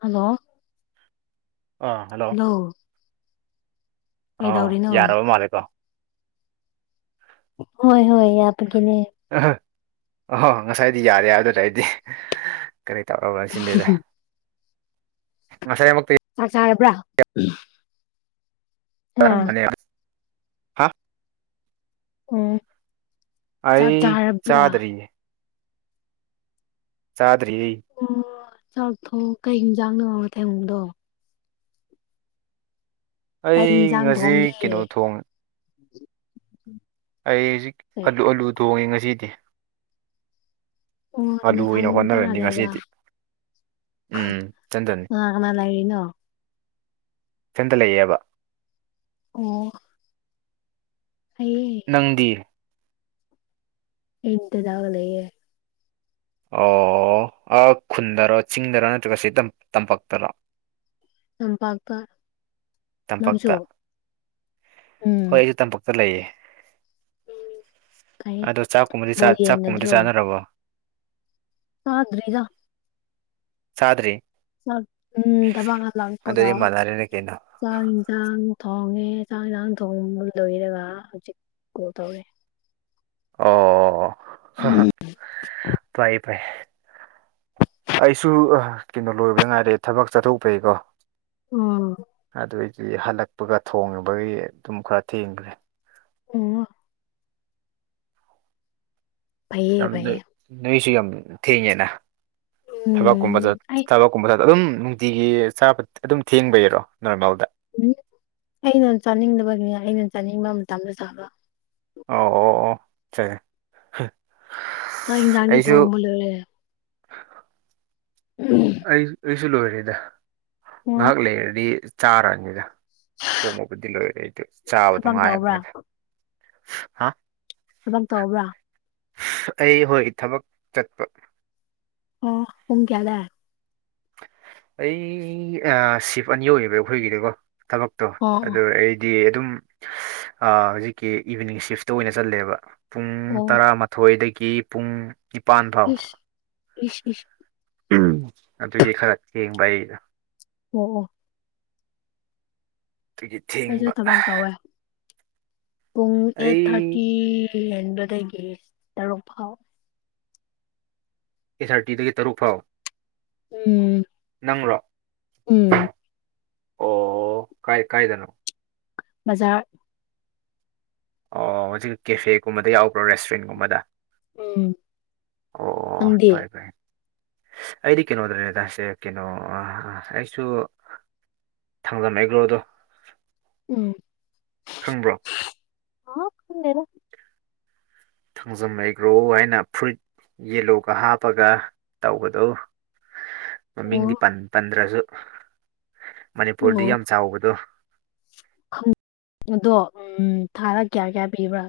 Hello. ꯑ꯫ ꯑꯣ꯫ ꯑ ꯌꯥꯔꯕ ꯃꯥꯜꯂꯦꯀꯣ꯫ ꯍꯣꯏ ꯍꯣꯏ ꯌꯥꯕꯒꯤꯅꯦ ꯑ ꯑꯍꯣ ꯉꯁꯥꯏꯗꯤ ꯌꯥꯔꯦ ꯑꯗꯨꯗ ꯑꯩꯗꯤ ꯀꯔꯤ ꯇꯧꯔꯕ꯭ꯔꯥ ꯁꯤꯅꯤꯗ ꯉꯁꯥꯏꯃꯨꯛꯇꯤ ꯆꯥꯛ ꯆꯥꯔꯕ꯭ꯔꯥ꯫ ꯇꯔ ꯑ ꯃꯅꯦ ꯑꯣ ꯆꯥꯛ ꯑꯩ ꯆꯥꯔꯕ꯭ꯔꯥ ꯆꯥꯗ꯭ꯔꯤꯌꯦ ꯆꯥꯗ꯭ꯔꯤ ꯑꯣ ꯆꯥꯛꯊꯣꯡ ꯀꯩ ꯍꯤꯟꯖꯥꯡꯅꯣ ꯅꯣꯏꯊꯣꯡꯕꯗꯣ ꯑꯩ ꯀꯩ ꯏꯟꯁꯥꯡ ꯉꯁꯤ ꯊꯣꯡꯒꯦ ꯀꯩꯅꯣ ꯊꯣꯡ ꯑꯩ ꯍꯧꯖꯤꯛ ꯀꯩ ꯑꯂꯨ-ꯑꯂꯨ ꯊꯣꯡꯉꯦ ꯉꯁꯤꯗꯤ ꯑꯣ ꯑꯂꯨ ꯑꯣꯏꯅ ꯅꯊꯟ ꯇꯔꯥ ꯍꯣꯠꯅꯔꯅꯤ ꯂꯩꯕ ꯉꯁꯤꯗꯤ ꯎꯝ ꯏꯊꯟꯇꯅꯤ ꯀꯅꯥ ꯀꯅꯥ ꯂꯩꯔꯤꯅꯣ ꯏꯊꯟꯇꯥꯂꯩꯌꯦꯕ ꯑꯣ ꯑꯩꯌꯦ ꯅꯪꯗꯤ ꯑꯩꯗꯗꯒꯂꯩꯌꯦ ꯑꯣ ꯑ ꯈꯨꯟꯗꯔꯣ ꯆꯤꯡꯗꯔꯣ ꯅꯠꯇ꯭ꯔꯒ ꯁꯤ ꯇꯝꯄꯥꯛꯇꯔꯣ ꯂꯝꯄꯥꯛꯇ ꯅꯥꯡꯁꯨ ꯇꯝꯄꯥꯛꯇ ꯍꯣꯏ ꯑꯩꯁꯨ ꯇꯝꯄꯥꯛꯛꯇ ꯂꯩꯌꯦ ꯐꯩꯌꯦ ꯑꯗꯣ ꯕꯣꯜ ꯆꯥꯛꯀꯨꯝꯕꯆꯥꯛꯀꯨꯝꯕꯗꯤ ꯌꯦꯡꯅꯗ꯭ꯔꯣ ꯆꯥꯅꯔꯕꯣ ꯆꯗ꯭ꯔꯤꯗ ꯆꯗ꯭ꯔꯤ ꯎꯝ ꯊꯕꯛ ꯍꯜꯂꯛꯄꯒ ꯃꯥꯟꯅꯔꯦꯅꯦ ꯀꯩꯅꯣ ꯆꯥꯛ ꯌꯦꯟꯁꯥꯡ ꯊꯣꯡꯉꯦ ꯆꯥꯛ ꯌꯦꯟꯁꯥꯡ ꯊꯣꯡꯕ ꯂꯣꯏꯔꯒ ꯍꯧꯖꯤꯛ ꯀꯣꯜ ꯇꯧꯔꯦ ꯑꯣ ꯎꯝ ꯇꯥꯏ ꯐꯩ ꯑꯩꯁꯨ ꯀꯩꯅꯣ ꯂꯣꯏꯕꯗ ꯉꯥꯏꯔꯦ ꯊꯕꯛ ꯆꯠꯊꯣꯛꯄꯩꯀꯣ ꯑꯗꯨꯏꯗꯤ ꯍꯜꯂꯛꯄꯒ ꯊꯣꯡꯉꯤꯕꯒꯤ ꯑꯗꯨꯝ ꯈꯔ ꯊꯦꯡꯈ꯭ꯔꯦ ꯑꯣ ꯐꯩꯌꯦ ꯌꯥꯝ ꯐꯩꯌꯦ ꯅꯣꯏꯁꯨ ꯌꯥꯝ ꯊꯦꯡꯉꯦꯅ ꯊꯕꯛꯀꯨꯝꯕ ꯎꯝ ꯑꯩ ꯊꯕꯛꯀꯨꯝꯕ ꯑꯗꯨꯝ ꯅꯨꯡꯇꯤꯒꯤ ꯆꯥꯕ ꯑꯗꯨꯝ ꯊꯦꯡꯕꯩꯔꯣ ꯅꯣꯔꯃꯦꯜꯗ ꯑꯩꯅ ꯆꯥꯅꯤꯡꯗꯕꯒꯤꯅꯦ ꯑꯩꯅ ꯆꯥꯅꯤꯡꯕ ꯃꯇꯝꯗ ꯆꯥꯕ ꯑꯣ ꯑꯣ ꯑꯣꯆꯥꯏ ꯆꯥꯛ ꯏꯟꯁꯪꯗꯤ ꯑꯩꯁꯨ ꯊꯣꯡꯕꯂꯣꯏꯔꯦ ꯎꯝ ꯑꯩꯑꯩꯁꯨ ꯂꯣꯏꯔꯦꯗ ꯑꯣ ꯉꯥꯏꯍꯥꯛ ꯂꯩꯔꯗꯤ ꯆꯥꯔꯅꯤꯗ ꯊꯣꯡꯕꯕꯨꯗꯤ ꯂꯣꯏꯔꯦꯗ ꯆꯥꯕꯗꯣ ꯊꯕꯛ ꯇꯧꯕ꯭ꯔꯥ ꯉꯥꯏꯑꯕꯅꯦꯗ ꯊꯕꯛ ꯇꯧꯕ꯭ꯔꯥ ꯑꯩ ꯍꯣꯏ ꯊꯕꯛ ꯆꯠꯄ ꯑꯣ ꯄꯨꯡ ꯀꯌꯥꯗ ꯑꯩ ꯁꯤꯐ ꯑꯅꯤ ꯌꯧꯕ ꯑꯩꯈꯣꯏꯒꯤꯗꯤꯀꯣ ꯊꯕꯛꯇꯣ ꯑꯣ ꯑꯣ ꯑꯗꯨꯑꯩ ꯗꯤ ꯑꯗꯨꯝ ꯍꯧꯖꯤꯛꯀꯤ ꯏꯚꯤꯅꯤꯡ ꯁꯤꯐꯇ ꯑꯣꯏꯅ ꯆꯠꯂꯦꯕ ꯄꯨꯡ ꯑꯣ ꯇꯔꯥ ꯊꯣꯏꯗꯒꯤ ꯄꯨꯡ ꯅꯤꯄꯥꯟ ꯏꯁ ꯏꯁ ꯏꯁ ꯎꯝ ꯑꯗꯨꯒꯤ ꯈꯔ ꯊꯦꯡꯕ ꯑꯩꯗ ꯑꯣ ꯑꯣ ꯑꯗꯨꯒꯤ ꯑꯩꯁꯨ ꯊꯦꯡꯕ ꯊꯕꯛ ꯇꯧꯋꯦ ꯄꯨꯡ ꯑꯩꯠ ꯊꯥꯔꯇꯤ ꯍꯦꯟꯕꯗꯒꯤ ꯇꯔꯨꯛ ꯐꯥꯎ ꯑꯩꯠ ꯊꯔꯇꯤꯗꯒꯤ ꯇꯔꯨꯛ ꯐꯥꯎ ꯎꯝ ꯅꯪꯔꯣ ꯎꯝ ꯑꯣ ꯀꯥꯏꯀꯥꯏꯗꯅꯣ ꯃꯖꯥꯔ ꯑꯣ ꯍꯧꯖꯤꯛ ꯀꯦꯐꯦꯒꯨꯝꯕꯗ ꯌꯥꯎꯕ꯭ꯔꯣ ꯔꯦꯁꯇꯨꯔꯦꯟꯒꯨꯝꯕꯗ ꯎꯝ ꯑꯣ ꯅꯪꯗꯤ ꯐꯥꯏ ꯐꯥꯏ ꯑꯩꯗꯤ ꯀꯦꯅꯣꯗꯅꯦꯗꯥꯥꯁꯦ ꯀꯩꯅꯣ ꯑ ꯑꯩꯁꯨ ꯊꯥꯡꯖꯝꯃꯦꯒꯜꯗꯣ ꯎꯝ ꯈꯪꯕ꯭ꯔꯣ ꯎꯃꯦꯔ ꯊꯥꯡꯖꯝ ꯑꯦꯩꯒ꯭ꯔꯣ ꯍꯥꯏꯅ ꯐꯨꯏꯠ ꯌꯦꯜꯂꯣꯒ ꯍꯥꯞꯄꯒ ꯇꯧꯕꯗꯣ [inaudible] ꯃꯃꯤꯡꯗꯤ ꯄꯟꯗ꯭ꯔꯁꯨ ꯃꯅꯤꯄꯨꯔꯗꯤ ꯑꯣ ꯌꯥꯝ ꯆꯥꯎꯕꯗꯣ ꯑꯗꯣ ꯎꯝ ꯊꯥꯗ ꯀꯌꯥ ꯀꯌꯥ ꯄꯤꯕ꯭ꯔꯥ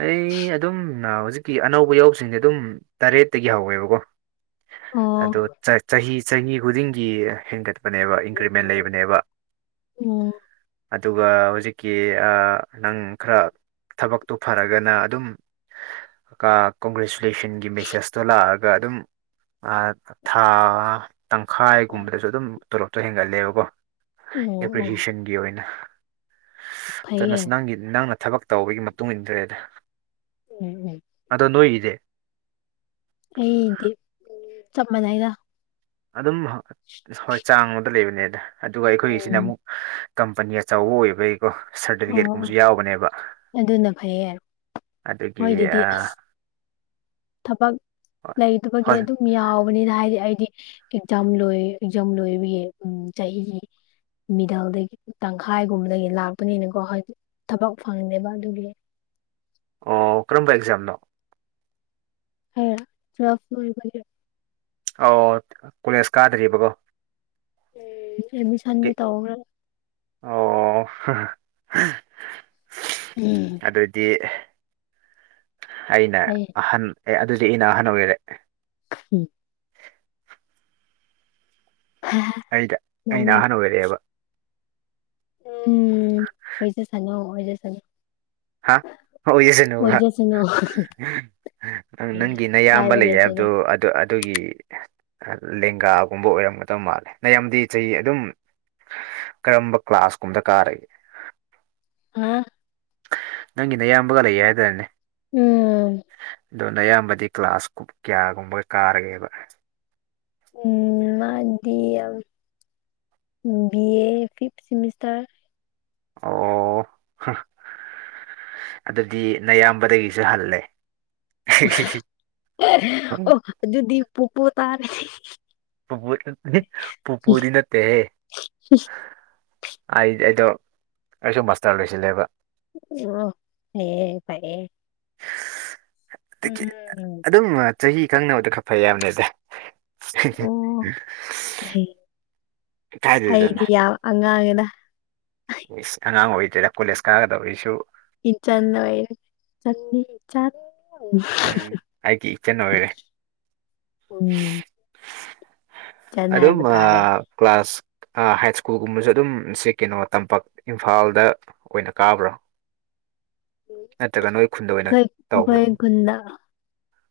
ꯑꯩ ꯑꯗꯨꯝ ꯍꯧꯖꯤꯛꯀꯤ ꯑꯅꯧꯕ ꯌꯥꯎꯁꯤꯡꯁꯦ ꯑꯗꯨꯝ ꯇꯔꯦꯠꯇꯒꯤ ꯍꯧꯋꯦꯕꯀꯣ ꯑꯗꯣ ꯑꯣ ꯆꯥ ꯆꯍꯤ ꯆꯍꯤ ꯈꯨꯗꯤꯡꯒꯤ ꯍꯦꯟꯒꯠ ꯄꯥꯅꯦꯕ ꯏꯟꯀ꯭ꯔꯤꯃꯦꯟ ꯂꯩꯕꯅꯦꯕ ꯎꯝ ꯑꯗꯨꯒ ꯍꯨꯖꯤꯛꯀꯤ ꯑꯥ ꯅꯪ ꯈꯔ ꯊꯕꯛ ꯇꯨ ꯐꯔꯒꯅ ꯑꯗꯨꯝ ꯀ ꯀꯣꯡꯒ꯭ꯔꯦꯆꯨꯂꯦꯁꯟꯒꯤ ꯃꯦꯁꯦꯁꯇꯣ ꯂꯥꯛꯑꯒ ꯑꯗꯨꯝ ꯑꯥ ꯊꯥ ꯉꯥ ꯇꯪꯈꯥꯏꯒꯨꯝꯕꯗꯁꯨ ꯑꯗꯨꯝ ꯇꯣꯂꯣꯞꯇꯣ ꯍꯦꯟꯒꯠꯂꯦꯕꯀꯣ ꯑꯣ ꯑꯣ ꯑꯦꯄ꯭ꯔꯤꯁꯤꯌꯦꯁꯟꯒꯤ ꯑꯣꯏꯅ ꯐꯩꯌꯦ ꯗꯅꯁ ꯅꯪꯒꯤ ꯅꯪꯅ ꯊꯕꯛ ꯇꯧꯕꯒꯤ ꯃꯇꯨꯡ ꯏꯟꯗ꯭ꯔꯦꯗ ꯎꯝ ꯎꯝ ꯑꯗꯣ ꯅꯣꯏꯒꯤꯗꯤ ꯑꯩꯗꯤ ꯆꯞ ꯃꯥꯟꯅꯩꯗ ꯑꯗꯨꯝ ꯍꯣꯏ ꯆꯥꯡꯃꯗ ꯂꯩꯕꯅꯦꯗ ꯑꯗꯨꯒ ꯑꯩꯈꯣꯏꯒꯤꯁꯤꯅ ꯎꯝ ꯑꯃꯨꯛ ꯀꯝꯄꯅꯤ ꯑꯆꯧꯕ ꯑꯣꯏꯕꯩ ꯔꯣ ꯑꯣ ꯁꯥꯔꯇꯤꯐꯤꯀꯦꯠꯀꯨꯝꯕꯁꯨ ꯑꯣ ꯌꯥꯎꯕꯅꯦꯕ ꯑꯗꯨꯅ ꯐꯩꯌꯦ ꯑꯗꯨꯒꯤ ꯍꯣꯏꯗꯗꯤ ꯑꯥ ꯑꯁ ꯊꯕꯛ ꯂꯩꯇꯥꯕꯒꯤ ꯍꯣꯏ ꯑꯗꯨ ꯌꯥꯎꯕꯅꯤꯅ ꯍꯥꯏꯗꯤ ꯑꯩꯗꯤ ꯑꯦꯛꯖꯥꯝ ꯂꯣꯏ ꯑꯦꯛꯖꯥꯝ ꯂꯣꯏꯕꯒꯤ ꯎꯝ ꯆꯍꯤ ꯃꯤꯗꯜꯗꯒꯤ ꯇꯪꯈꯥꯏꯒꯨꯝꯕꯗꯒꯤ ꯂꯥꯛꯄꯅꯤꯅꯀꯣ ꯍꯣꯏ ꯊꯕꯛ ꯐꯪꯗꯦꯕ ꯑꯗꯨꯒꯤ ꯑꯣ ꯀꯔꯝꯕ ꯑꯦꯛꯖꯥꯝꯅꯣ [unintelligible] ꯑꯧ ꯀꯣꯂꯦꯖ ꯀꯥꯗ꯭ꯔꯤꯕꯀꯣ ꯎꯝ ꯑꯦꯗꯃꯤꯁꯟꯗꯤ ꯇꯧꯈ꯭ꯔꯦꯕ ꯑꯣ ꯎꯝ ꯑꯗꯨꯗꯤ ꯑꯩꯅ ꯂꯩ ꯑꯍꯟ ꯑꯦ ꯑꯗꯨꯁꯨ ꯑꯩꯅ ꯑꯍꯟ ꯑꯣꯏꯔꯦ ꯎꯝ ꯑꯩꯗ ꯑꯩꯅ ꯅꯣꯛꯅꯤꯡ ꯑꯍꯟ ꯑꯣꯏꯔꯛꯑꯦꯕ ꯎꯝ ꯑꯣꯏꯖꯥꯁꯅꯨ ꯑꯣꯏꯖꯥꯁꯅꯨ ꯍꯥ ꯑꯣꯏꯖꯥꯁꯅꯨꯕ ꯑꯣꯏꯖꯁꯅꯨ ꯅꯪ ꯅꯪꯒꯤ ꯅꯌꯥꯝꯕ ꯀꯥꯏꯕ ꯂꯩꯌꯦ ꯂꯩꯇꯦꯗ ꯍꯥꯏꯕꯗꯣ ꯑꯗꯨ ꯑꯠ ꯇꯨꯒꯤ ꯑꯥ ꯂꯦꯡꯒꯥꯒꯨꯝꯕ ꯑꯣꯏꯔꯝꯒꯗꯕ ꯃꯥꯜꯂꯦ ꯅꯌꯥꯝꯗꯤ ꯆꯍꯤ ꯑꯗꯨꯝ ꯀꯔꯝꯕ ꯀ꯭ꯂꯥꯁ ꯀꯨꯝꯗ ꯀꯥꯔꯛꯏ ꯍꯥ ꯅꯪꯒꯤ ꯅꯌꯥꯝꯕꯒ ꯂꯩꯌꯦ ꯍꯥꯏꯗꯥꯏꯅꯦ ꯎꯝ ꯑꯗꯨ ꯅꯌꯥꯝꯕꯗꯤ ꯀ꯭ꯂꯥꯁ ꯀꯨꯞ ꯀꯌꯥꯒꯨꯝꯕꯒ ꯀꯥꯔꯒꯦꯕ ꯎꯝ ꯃꯥꯗꯤ ꯌꯥꯝ ꯎꯝ ꯕꯤꯌꯦ ꯐꯤꯐ ꯁꯤꯃꯤꯁꯇꯔ ꯑꯣ ꯍꯥ ꯑꯗꯨꯗꯤ ꯅꯌꯥꯝꯕꯗꯒꯤꯁꯨ ꯍꯜꯂꯦ ꯑꯣ ꯑꯗꯨꯗꯤ ꯄꯨꯄꯨ ꯇꯥꯔꯦ ꯄꯨꯄꯨ ꯄꯨꯄꯨꯗꯤ ꯅꯠꯇꯦꯍꯦ ꯑꯩꯗꯤ ꯑꯩꯗꯣ ꯑꯩꯁꯨ ꯃꯥꯁꯇꯔ ꯂꯣꯏꯁꯤꯜꯂꯦꯕ ꯑꯣ ꯅꯩꯌꯦ ꯐꯩꯌꯦ ꯎꯝ ꯑꯗꯨꯝ ꯆꯍꯤ ꯈꯪꯅꯕꯗꯨ ꯈꯔ ꯐꯩ ꯍꯥꯏꯕꯅꯤꯗ [inaudible] ꯑꯣ ꯀꯥꯏꯗꯩꯗꯅꯣ ꯑꯩꯗꯤ ꯌꯥꯝ ꯑꯉꯥꯡꯌꯦꯗ ꯏꯁ ꯑꯉꯥꯡ ꯑꯣꯏꯗ꯭ꯔꯦꯗ ꯀꯣꯂꯦꯖ ꯀꯥꯒꯗꯧꯔꯤꯁꯨ ꯏꯟꯇꯟ ꯂꯣꯢꯔ ꯆꯥꯅꯤ ꯎꯝ [unintelligible] ꯑꯩꯒꯤ ꯏꯆꯟ ꯑꯣꯏꯔꯦ ꯎꯝ ꯏꯆꯟ ꯑꯗꯨꯝ ꯍꯥꯏꯕ ꯃꯥ ꯇꯥꯔꯦ ꯀ꯭ꯂꯥꯁ ꯑ ꯍꯥꯏꯠ ꯁ꯭ꯀꯨꯜꯒꯨꯝꯕꯁꯨ ꯑꯗꯨꯝ ꯁꯦ ꯀꯦꯅꯣ ꯇꯝꯄꯥꯛ ꯏꯝꯐꯥꯜꯗ ꯑꯣꯏꯅ ꯀꯥꯕ꯭ꯔꯣ ꯅꯠꯇ꯭ꯔꯒ ꯅꯣꯏ ꯈꯨꯟꯗ ꯑꯣꯏꯅ ꯑꯩꯈꯣꯏ ꯑꯈꯣꯏ ꯈꯨꯟꯗ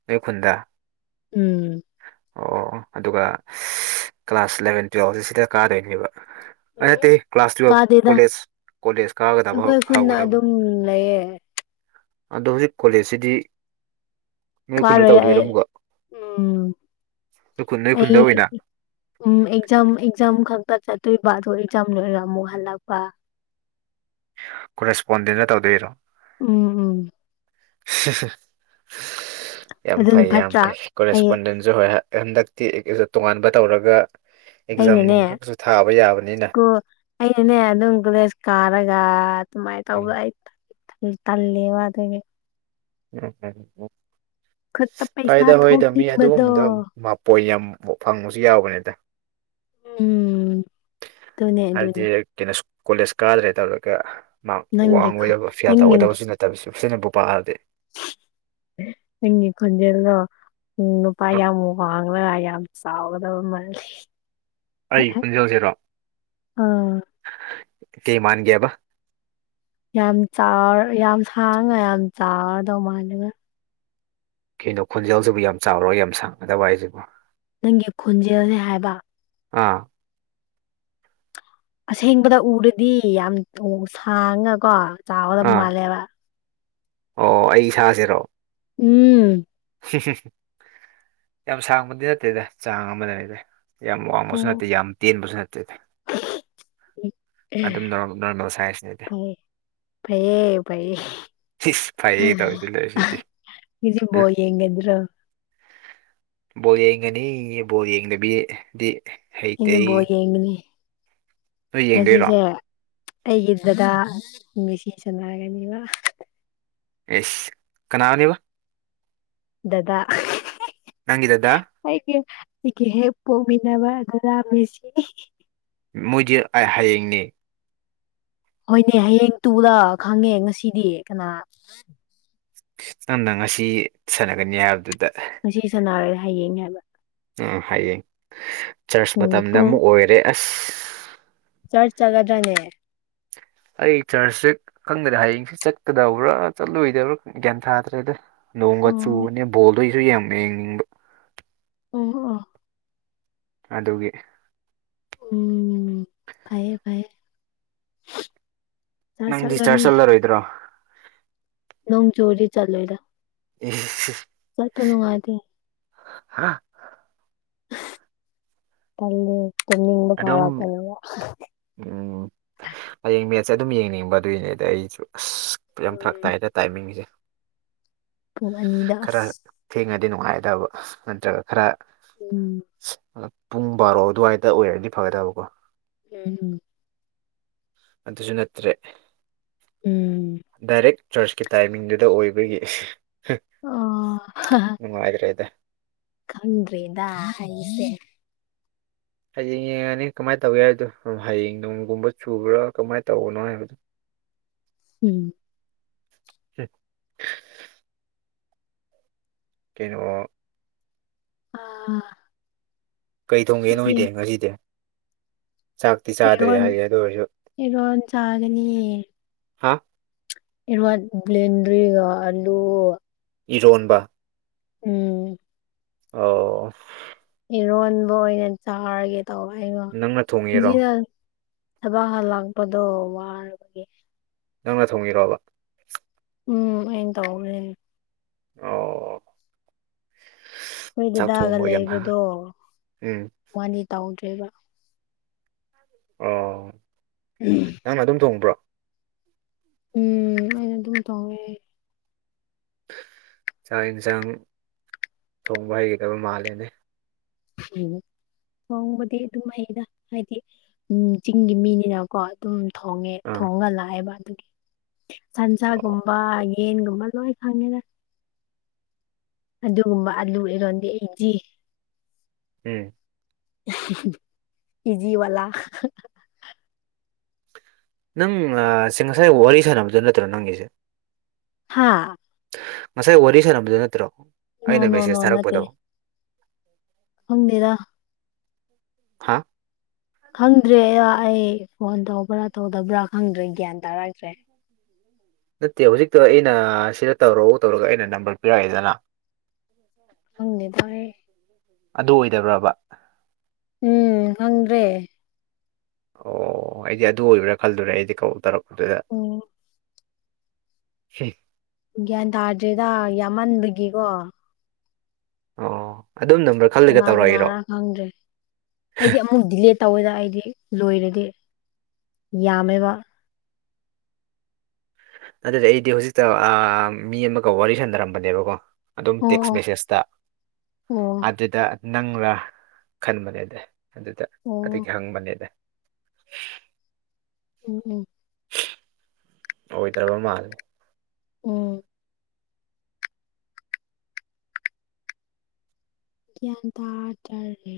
ꯑꯣꯏ ꯈꯨꯨꯟꯗ ꯎꯝ ꯑꯣ-ꯑꯣ ꯑꯗꯨꯒ ꯀ꯭ꯂꯥꯁ ꯏꯂꯚꯦꯟ ꯇꯨꯋꯦꯜꯞꯁꯦ ꯁꯤꯗ ꯀꯥꯗꯣꯏꯅꯦꯕ ꯑꯩ ꯅꯠꯇ ꯎꯝ ꯀ꯭ꯂꯥꯁ ꯇꯨꯋꯜꯞ ꯀꯥꯗꯦꯗ ꯀꯣꯂꯦꯖ-ꯀꯣꯂꯦꯖ ꯀꯥꯒꯗꯕ ꯑꯩꯈꯣꯏ ꯈꯨꯟꯗ ꯍꯧꯒꯗꯕꯅꯤ ꯑꯗꯨꯝ ꯂꯩꯌꯦ ꯑꯗꯣ ꯍꯧꯖꯤꯛ ꯀꯣꯂꯦꯖꯁꯤꯗꯤ ꯅꯣꯏ ꯈꯨꯟꯗ ꯀꯥꯔꯣꯏ ꯇꯧꯗꯣꯏꯔ ꯑꯩ ꯑꯃꯨꯛꯀ ꯎꯝ ꯅꯣꯏ ꯈꯨꯟ ꯅꯣꯏ ꯑꯩ ꯈꯨꯟꯗ ꯑꯣꯏꯅ ꯎꯝ ꯑꯦꯛꯖꯥꯝ ꯑꯦꯛꯖꯥꯝ ꯈꯛꯇ ꯆꯠꯇꯣꯏꯕ ꯑꯗꯣ ꯑꯦꯛꯖꯥꯝ ꯂꯣꯏꯔ ꯑꯃꯨꯛ ꯍꯜꯂꯛꯄ ꯀꯣꯔ꯭ꯁꯄꯣꯟꯗꯦꯟꯗ ꯇꯧꯗꯣꯏꯔꯣ ꯎꯝ ꯎꯝ ꯌꯥꯝ ꯑꯗꯨꯅ ꯐꯩ ꯌꯥꯝ ꯐꯠꯇ꯭ꯔꯥ ꯐꯩ ꯑꯩ ꯀꯣꯔꯦꯁꯄꯣꯟꯗꯁ ꯍꯣꯏ ꯍꯟꯗꯛꯇꯤ ꯇꯣꯉꯥꯟꯕ ꯇꯧꯔꯒ ꯑꯦꯛꯖꯥꯝ ꯅꯨꯡ ꯑꯩꯅꯅꯦ ꯈꯛꯁꯨ ꯊꯥꯕ ꯌꯥꯕꯅꯤꯅ ꯑꯅꯦ ꯑꯗꯨꯝ ꯀꯣꯂꯦꯖ ꯀꯥꯔꯒ ꯑꯗꯨꯃꯥꯏꯅ ꯇꯧꯕ ꯎꯝ ꯇꯜꯂꯦꯕ ꯑꯗꯨꯒꯤ ꯎꯝ-ꯎꯝ-ꯎꯝ-ꯎꯝ ꯈꯨꯠꯇ ꯄꯩꯁꯥ ꯐꯏꯗ ꯍꯣꯏꯗ ꯃꯤ ꯊꯣꯛꯅꯤꯡꯕꯗꯣ ꯑꯗꯨꯒꯨꯝꯕꯗꯣ ꯄꯣꯏꯟ ꯌꯥꯝ ꯐꯪꯕꯁꯨ ꯌꯥꯎꯕꯅꯤꯗ ꯎꯝ ꯑꯗꯨꯅꯦ ꯑꯗꯨꯅꯦ ꯍꯥꯏꯕꯗꯤ ꯀꯩꯅꯣ ꯀꯣꯂꯦꯖ ꯀꯥꯗ꯭ꯔꯦ ꯇꯧꯔꯒ ꯃꯥ ꯅꯪꯒꯤ ꯋꯥꯡꯉꯣꯏꯗꯕ ꯐꯦꯜ ꯅꯪꯒꯤ ꯇꯧꯒꯣꯏꯗꯕꯁꯨ ꯅꯠꯇꯦ ꯇꯁꯨ ꯐꯖꯟꯅꯕꯨ ꯄꯥꯔꯗꯤ ꯅꯪꯒꯤ ꯈꯣꯟꯖꯦꯜꯗꯣ ꯅꯨꯄꯥ ꯑ, ꯌꯥꯝ ꯋꯥꯡꯂꯒ ꯌꯥꯝ ꯆꯥꯎꯒꯗꯕ ꯃꯥꯜꯂꯦ ꯑꯩ ꯈꯨꯣꯟꯖꯦꯜꯁꯤꯔꯣ ꯑꯥ ꯀꯩ ꯃꯥꯟꯒꯦꯕ ꯌꯥꯝ ꯆꯥꯎ ꯌꯥꯝ ꯁꯥꯡꯅ ꯌꯥꯝ ꯆꯥꯎꯗꯧ ꯃꯥꯜꯂꯦꯕ ꯀꯩꯅꯣ ꯈꯣꯟꯖꯦꯜꯁꯤꯕꯨ ꯌꯥꯝ ꯆꯥꯎꯔꯣꯏ ꯌꯥꯝ ꯁꯥꯡꯒꯗꯕ ꯍꯥꯏꯁꯤꯕꯨ ꯅꯪꯒꯤ ꯈꯣꯟꯖꯦꯜꯅꯤ ꯍꯥꯏꯕ ꯑꯥ ꯑꯁꯦꯡꯕꯗ ꯎꯔꯗꯤ ꯌꯥꯝ ꯁꯥꯡꯉ ꯀꯣ ꯆꯥꯎꯒꯗꯕ ꯑꯥ ꯃꯥꯜꯂꯦꯕ ꯑꯣ ꯑꯩ ꯏꯁꯁꯤꯔꯣ ꯎꯝ ꯌꯥꯝ ꯁꯥꯡꯕꯗꯤ ꯅꯠꯇꯦꯗ ꯆꯥꯡ ꯑꯃꯗ ꯅꯦꯗ ꯌꯥꯝ ꯋꯥꯡꯕꯁꯨ ꯅꯠꯇꯦ ꯌꯥꯝ ꯇꯦꯟꯕꯁꯨ ꯅꯠꯇꯦ ꯎꯝ ꯑꯗꯨꯝ ꯅꯣꯔꯃꯦꯜ ꯁꯥꯏꯖꯅꯤꯗꯤ ꯐꯩꯌꯦ ꯐꯩꯌꯦ ꯏꯁ ꯐꯩꯌꯦ ꯇꯧꯔꯤꯁꯤ ꯂꯩꯔꯤꯁꯤꯗꯤ ꯕꯣꯜ ꯌꯦꯡꯒꯗ꯭ꯔꯣ ꯕꯣꯜꯌꯦꯡꯒꯅꯤ ꯕꯣꯜꯌꯦꯡꯗꯕꯤꯗꯤ ꯏꯗꯣ ꯕꯣꯜꯌꯦꯉꯅꯤ ꯅꯣꯏ ꯌꯦꯡꯗꯣꯏꯔꯣ ꯉꯁꯤꯁꯦ ꯑꯩꯒꯤ ꯗꯥꯗꯥ ꯉꯁꯤ ꯁꯥꯟꯅꯥꯒꯅꯤꯕ ꯌꯦꯁ ꯀꯅꯥꯅꯦꯕ ꯗꯗꯥ ꯅꯪꯒꯤ ꯗꯗꯥ ꯑꯩꯒꯤ ꯑꯩꯒꯤ ꯍꯦꯛ ꯄꯣꯛꯃꯤꯟꯅꯕ ꯗꯗꯥ ꯃꯤꯁꯤ ꯃꯣꯏꯗꯤ ꯍꯌꯦꯡꯅꯤ ꯍꯣꯏꯅꯦ ꯍꯌꯦꯡ ꯇꯨꯗ ꯈꯪꯉꯦ ꯉꯁꯤꯗꯤ ꯀꯅꯥ ꯅꯪꯗ ꯉꯁꯤ ꯁꯥꯟꯅꯒꯅꯤ ꯍꯥꯏꯕꯗꯨꯗ ꯉꯁꯤ ꯁꯥꯟꯅꯔꯣꯏ ꯍꯌꯦꯡꯉꯦ ꯍꯥꯏꯕ ꯑ ꯍꯌꯦꯡ ꯆꯔꯆ ꯎꯝ ꯃꯇꯝꯗ ꯑꯃꯨꯛ ꯑꯣꯏꯔꯦ ꯑꯁ ꯆꯔ ꯆꯒꯗꯅꯦ ꯑꯩ ꯆꯔꯆꯁꯦ ꯈꯪꯗ꯭ꯔꯦ ꯍꯌꯦꯡꯁ ꯆꯠꯀꯗꯕ꯭ꯔꯥ ꯆꯠꯂꯨꯗꯕ꯭ꯔꯥ ꯒ꯭ꯌꯥꯟ ꯊꯥꯗ꯭ꯔꯦꯗ ꯂꯣꯡꯒꯆꯨ ꯑꯣ ꯕꯣꯜꯗꯣꯏꯁꯨ ꯌꯥꯝꯃꯦ ꯌꯦꯡꯅꯤꯡꯕ ꯑꯣ ꯑꫭ ꯑꯗꯨꯒꯤ ꯎꯝ ꯐꯌꯦ ꯐꯌꯦ ꯅꯪ ꯗꯤ ꯆꯔꯖ ꯆꯠꯂꯔꯣꯏꯗ꯭ꯔꯣ ꯅꯣꯡ ꯆꯨꯔꯗꯤ ꯆꯠꯂꫭꯏꯗ ꯍꯥ [unintelligible] ꯇꯜꯂꯦ ꯇꯨꯝꯅꯤꯡꯕ‌ ꯑꯗꯨꯝ ꯐꯔꯇꯅꯕ [unintelligible] ꯍꯌꯦꯡ ꯃꯦꯠꯁꯦ ꯑꯗꯨꯝ ꯌꯦꯡꯅꯤꯡꯕ ꯑꯗꯨꯏꯅꯦꯗꯥ ꯑꯩꯁꯨ ꯑꯁ ꯌꯥꯝ ꯐꯔꯛ ꯎꯝ ꯇꯥꯏꯗ ꯇꯥꯏꯃꯤꯡꯖꯦ ꯄꯨꯡ ꯑꯅꯤꯗ ꯈꯔ ꯑꯁ ꯊꯦꯡꯉꯗꯤ ꯅꯨꯡꯉꯥꯏꯗꯕ ꯅꯠꯇ꯭ꯔꯒ ꯈꯔ ꯎꯝ ꯄꯨꯡ ꯕꯥꯔꯣ ꯑꯗꯨꯋꯥꯏꯗ ꯑꯣꯏꯔꯗꯤ ꯐꯒꯗꯕꯀꯣ ꯍꯝ ꯍꯝ ꯑꯗꯨꯁꯨ ꯅꯠꯇ꯭ꯔꯦ ꯎꯝ ꯗꯥꯏꯔꯦꯛ ꯆꯔꯁꯀꯤ ꯇꯥꯏꯃꯤꯡꯗꯨꯗ ꯑꯣꯏꯕꯒꯤ ꯑꯣ ꯅꯨꯡꯉꯥꯏꯗ꯭ꯔꯦꯗ ꯈꯪꯗꯔꯦꯗ ꯑꯩꯖꯦ ꯍꯌꯦꯡ ꯌꯦꯡꯉꯅꯤ ꯀꯃꯥꯏꯅ ꯇꯧꯋꯦ ꯍꯥꯏꯕꯗꯣ ꯍꯌꯦꯡ ꯅꫭꯡꯒꯨꯝꯕ ꯆꯨꯕ꯭ꯔꯥ ꯀꯃꯥꯏꯅ ꯇꯧꯕꯅꯣ ꯍꯥꯏꯕꯗꯣ ꯎꯝ ꯀꯩꯅꯣ ꯑꯥ ꯀꯩ ꯊꯣꯡꯒꯦ ꯑꯩꯗꯤ ꯅꯣꯏꯗꯤ ꯉꯁꯤꯗꯤ ꯆꯥꯛꯇꯤ ꯆꯥꯗ꯭ꯔꯦ ꯏꯔꯣꯟ ꯍꯥꯏꯌꯦ ꯑꯗꯨ ꯑꯣꯏꯔꯁꯨ ꯏꯔꯣꯟ ꯆꯥꯒꯅꯤ ꯍꯥ ꯏꫪꫭꯟ ꯕ꯭ꯂꯟꯗꯔꯤꯒ ꯑꯜꯂꯨ ꯏꯔꯣꯟꯕ ꯎꯝ ꯑꯣ ꯏꯔꯣꯟꯕ ꯑꯣꯏꯅ ꯆꯥꯔꯒꯦ ꯇꯧꯕ ꯅꯪꯅ ꯊꯣꯡꯉꯤꯔꯣ ꯑꯩꯩꯅꯗ ꯊꯕꯛ ꯍꯜꯂꯥꯛꯄꯗꯣ ꯋꯥꯔꯕꯒꯤ ꯅꯪꯅ ꯊꯣꯉꯤꯔꯣꯕ ꯎꯝ ꯑꯩꯅ ꯇꯧꯋꯦ ꯑꯣ ꯑꯩꯈꯣꯏ ꯆꯥꯛ ꯗꯗꯥꯒ ꯊꯣꯡꯕ ꯌꯥꯝ ꯂꯩꯕꯗꯣ ꯎꯝ ꯃꫭꯅꯤ ꯇꯧꯗ꯭ꯔꯦꯕ ꯑꯣ [unintelligible] ꯅꯪꯅ ꯑꯗꯨꯝ ꯊꫭꯡꯕ꯭ꯔꯣ ꯎꯝ ꯑꯩꯅ ꯑꯗꯨꯝ ꯊꫭꯡꯉꯦ ꯆꯥꯛ ꯌꯦꯟꯁꯥꯡ ꯊꯣꯡꯕ ꯍꯩꯒꯗꯕ ꯃꯥꯜꯂꯦꯅꯦ ꯎ ꯊꫭꯡꯕꯗꯤ ꯑꯗꯨꯝ ꯑꯩꯅ ꯍꯥꯏꯗꯤ ꯎ ꯆꯤꯡꯒꯤ ꯃꯤꯅꯤꯅ ꯀꯣ ꯑꯗꯨꯝ ꯊꯣꯡꯉꯦ ꯑꯥ ꯊꯣꯡꯉ ꯂꯥꯛꯑꯦꯕ ꯑꯗꯨꯒꯤ ꯑꯣ ꯁꯟꯁꯥꯒꯨꯝꯕ ꯌꯦꯟꯒꯨꯝꯕ ꯂꯣꯏ ꯈꯪꯉꯦꯗ ꯑꯗꯨꯒꯨꯝꯕ ꯑꯂꯨ ꯏꯔꯣꯟꯗꯤ ꯑꯩꯗꯤ ꯑꯦ ꯀꯦꯖꯤ ꯋꯂꯥ ꯅꯪꯁꯦ ꯉꯁꯥꯏ ꯋꯥꯔꯤ ꯁꯥꯟꯅꯕꯗꯨ ꯅꯠꯇ꯭ꯔ ꯅꯪꯒꯤꯁꯦ ꯍꯥꯥ ꯉꯁꯥꯏ ꯋꯥꯔꯤ ꯁꯥꯟꯅꯕꯗꯨ ꯅꯠꯇ꯭ꯔꯣ ꯅꯣ ꯑꯩꯅ ꯅꯣ ꯅꯣ ꯃꯦꯁꯦꯖ ꯅꯠꯇꯦ ꯊꯥꯔꯛꯄꯗꯣ ꯈꯪꯗꯦꯗ ꯍꯥꯥ ꯈꯪꯗ꯭ꯔꯦ ꯑꯩ ꯐꯣꯟ ꯇꯧꯕ꯭ꯔꯥ ꯇꯧꯗꯕ꯭ꯔꯥ ꯈꯪꯗ꯭ꯔꯦ ꯒ꯭ꯌꯥꯟ ꯇꯥꯔꯛꯇ꯭ꯔꯦ ꯅꯠꯇꯦ ꯍꯧꯖꯤꯛꯇꯣ ꯑꯩꯅ ꯁꯤꯗ ꯇꯧꯔꯛꯎ ꯇꯧꯔꯒ ꯑꯩꯅ ꯅꯝꯕꯔ ꯄꯤꯔꯛꯑꯦꯗꯅ ꯑꯪꯅꯤꯗ ꯑꯗꯨ ꯑꯣꯏꯗꯕ꯭ꯔꯕ ꯎꯝ ꯐꯪꯗ꯭ꯔꯦ ꯑꯣ ꯑꯩꯗꯤ ꯑꯗꯨ ꯑꯣꯏꯕ꯭ꯔꯥ ꯈꯜꯗꯨꯔꯦ ꯑꯩꯗꯤ ꯀ ꯇꯧꯔꯛꯄꯗꯨꯗ ꯎꯝ ꯁꯤ ꯒ꯭ꯌꯥꯟ ꯇꯥꯗ꯭ꯔꯦꯗ ꯌꯥꯝꯃꯟꯕꯗꯒꯤꯀꯣ ꯑꯣ ꯑꯗꯨꯝ ꯅ ꯑꯃꯛ ꯀꯅꯥ ꯀꯅꯥꯅ ꯈꯪꯗ꯭ꯔꯦ ꯑꯩꯗꯤ ꯑꯗꯨ ꯗꯤꯂꯦ ꯇꯧꯋꯦꯗ ꯑꯩꯗꯤ ꯂꯣꯏꯔꯗꯤ ꯌꯥꯝꯃꯦꯕ ꯑꯗꯨꯗꯤ ꯑꯩꯗꯤ ꯍꯧꯖꯤꯛꯇ ꯑ ꯃꯤ ꯑꯃꯒ ꯋꯥꯔꯤ ꯁꯥꯟꯅꯔꯝꯕꯅꯦꯕꯀꯣ ꯑꯗꯨꯝ ꯑꯣ ꯇꯦꯛꯁ ꯑꯣ ꯕꯦꯁꯤꯁꯇ ꯑꯣ ꯑꯗꯨꯗ ꯅꯪꯂꯥ ꯈꯟꯕꯅꯦꯗ ꯑꯗꯨꯗ ꯑꯣ ꯑꯗꯨꯒꯤ ꯍꯪꯕꯅꯦꯗ ꯎꯝ ꯎꯝ ꯑꯣꯏ ꯑꯣꯏ ꯇꯔꯕ ꯃꯥꯜꯂꯦ ꯑꯣ ꯀꯌꯥꯟ ꯇ ꯇꯔꯦ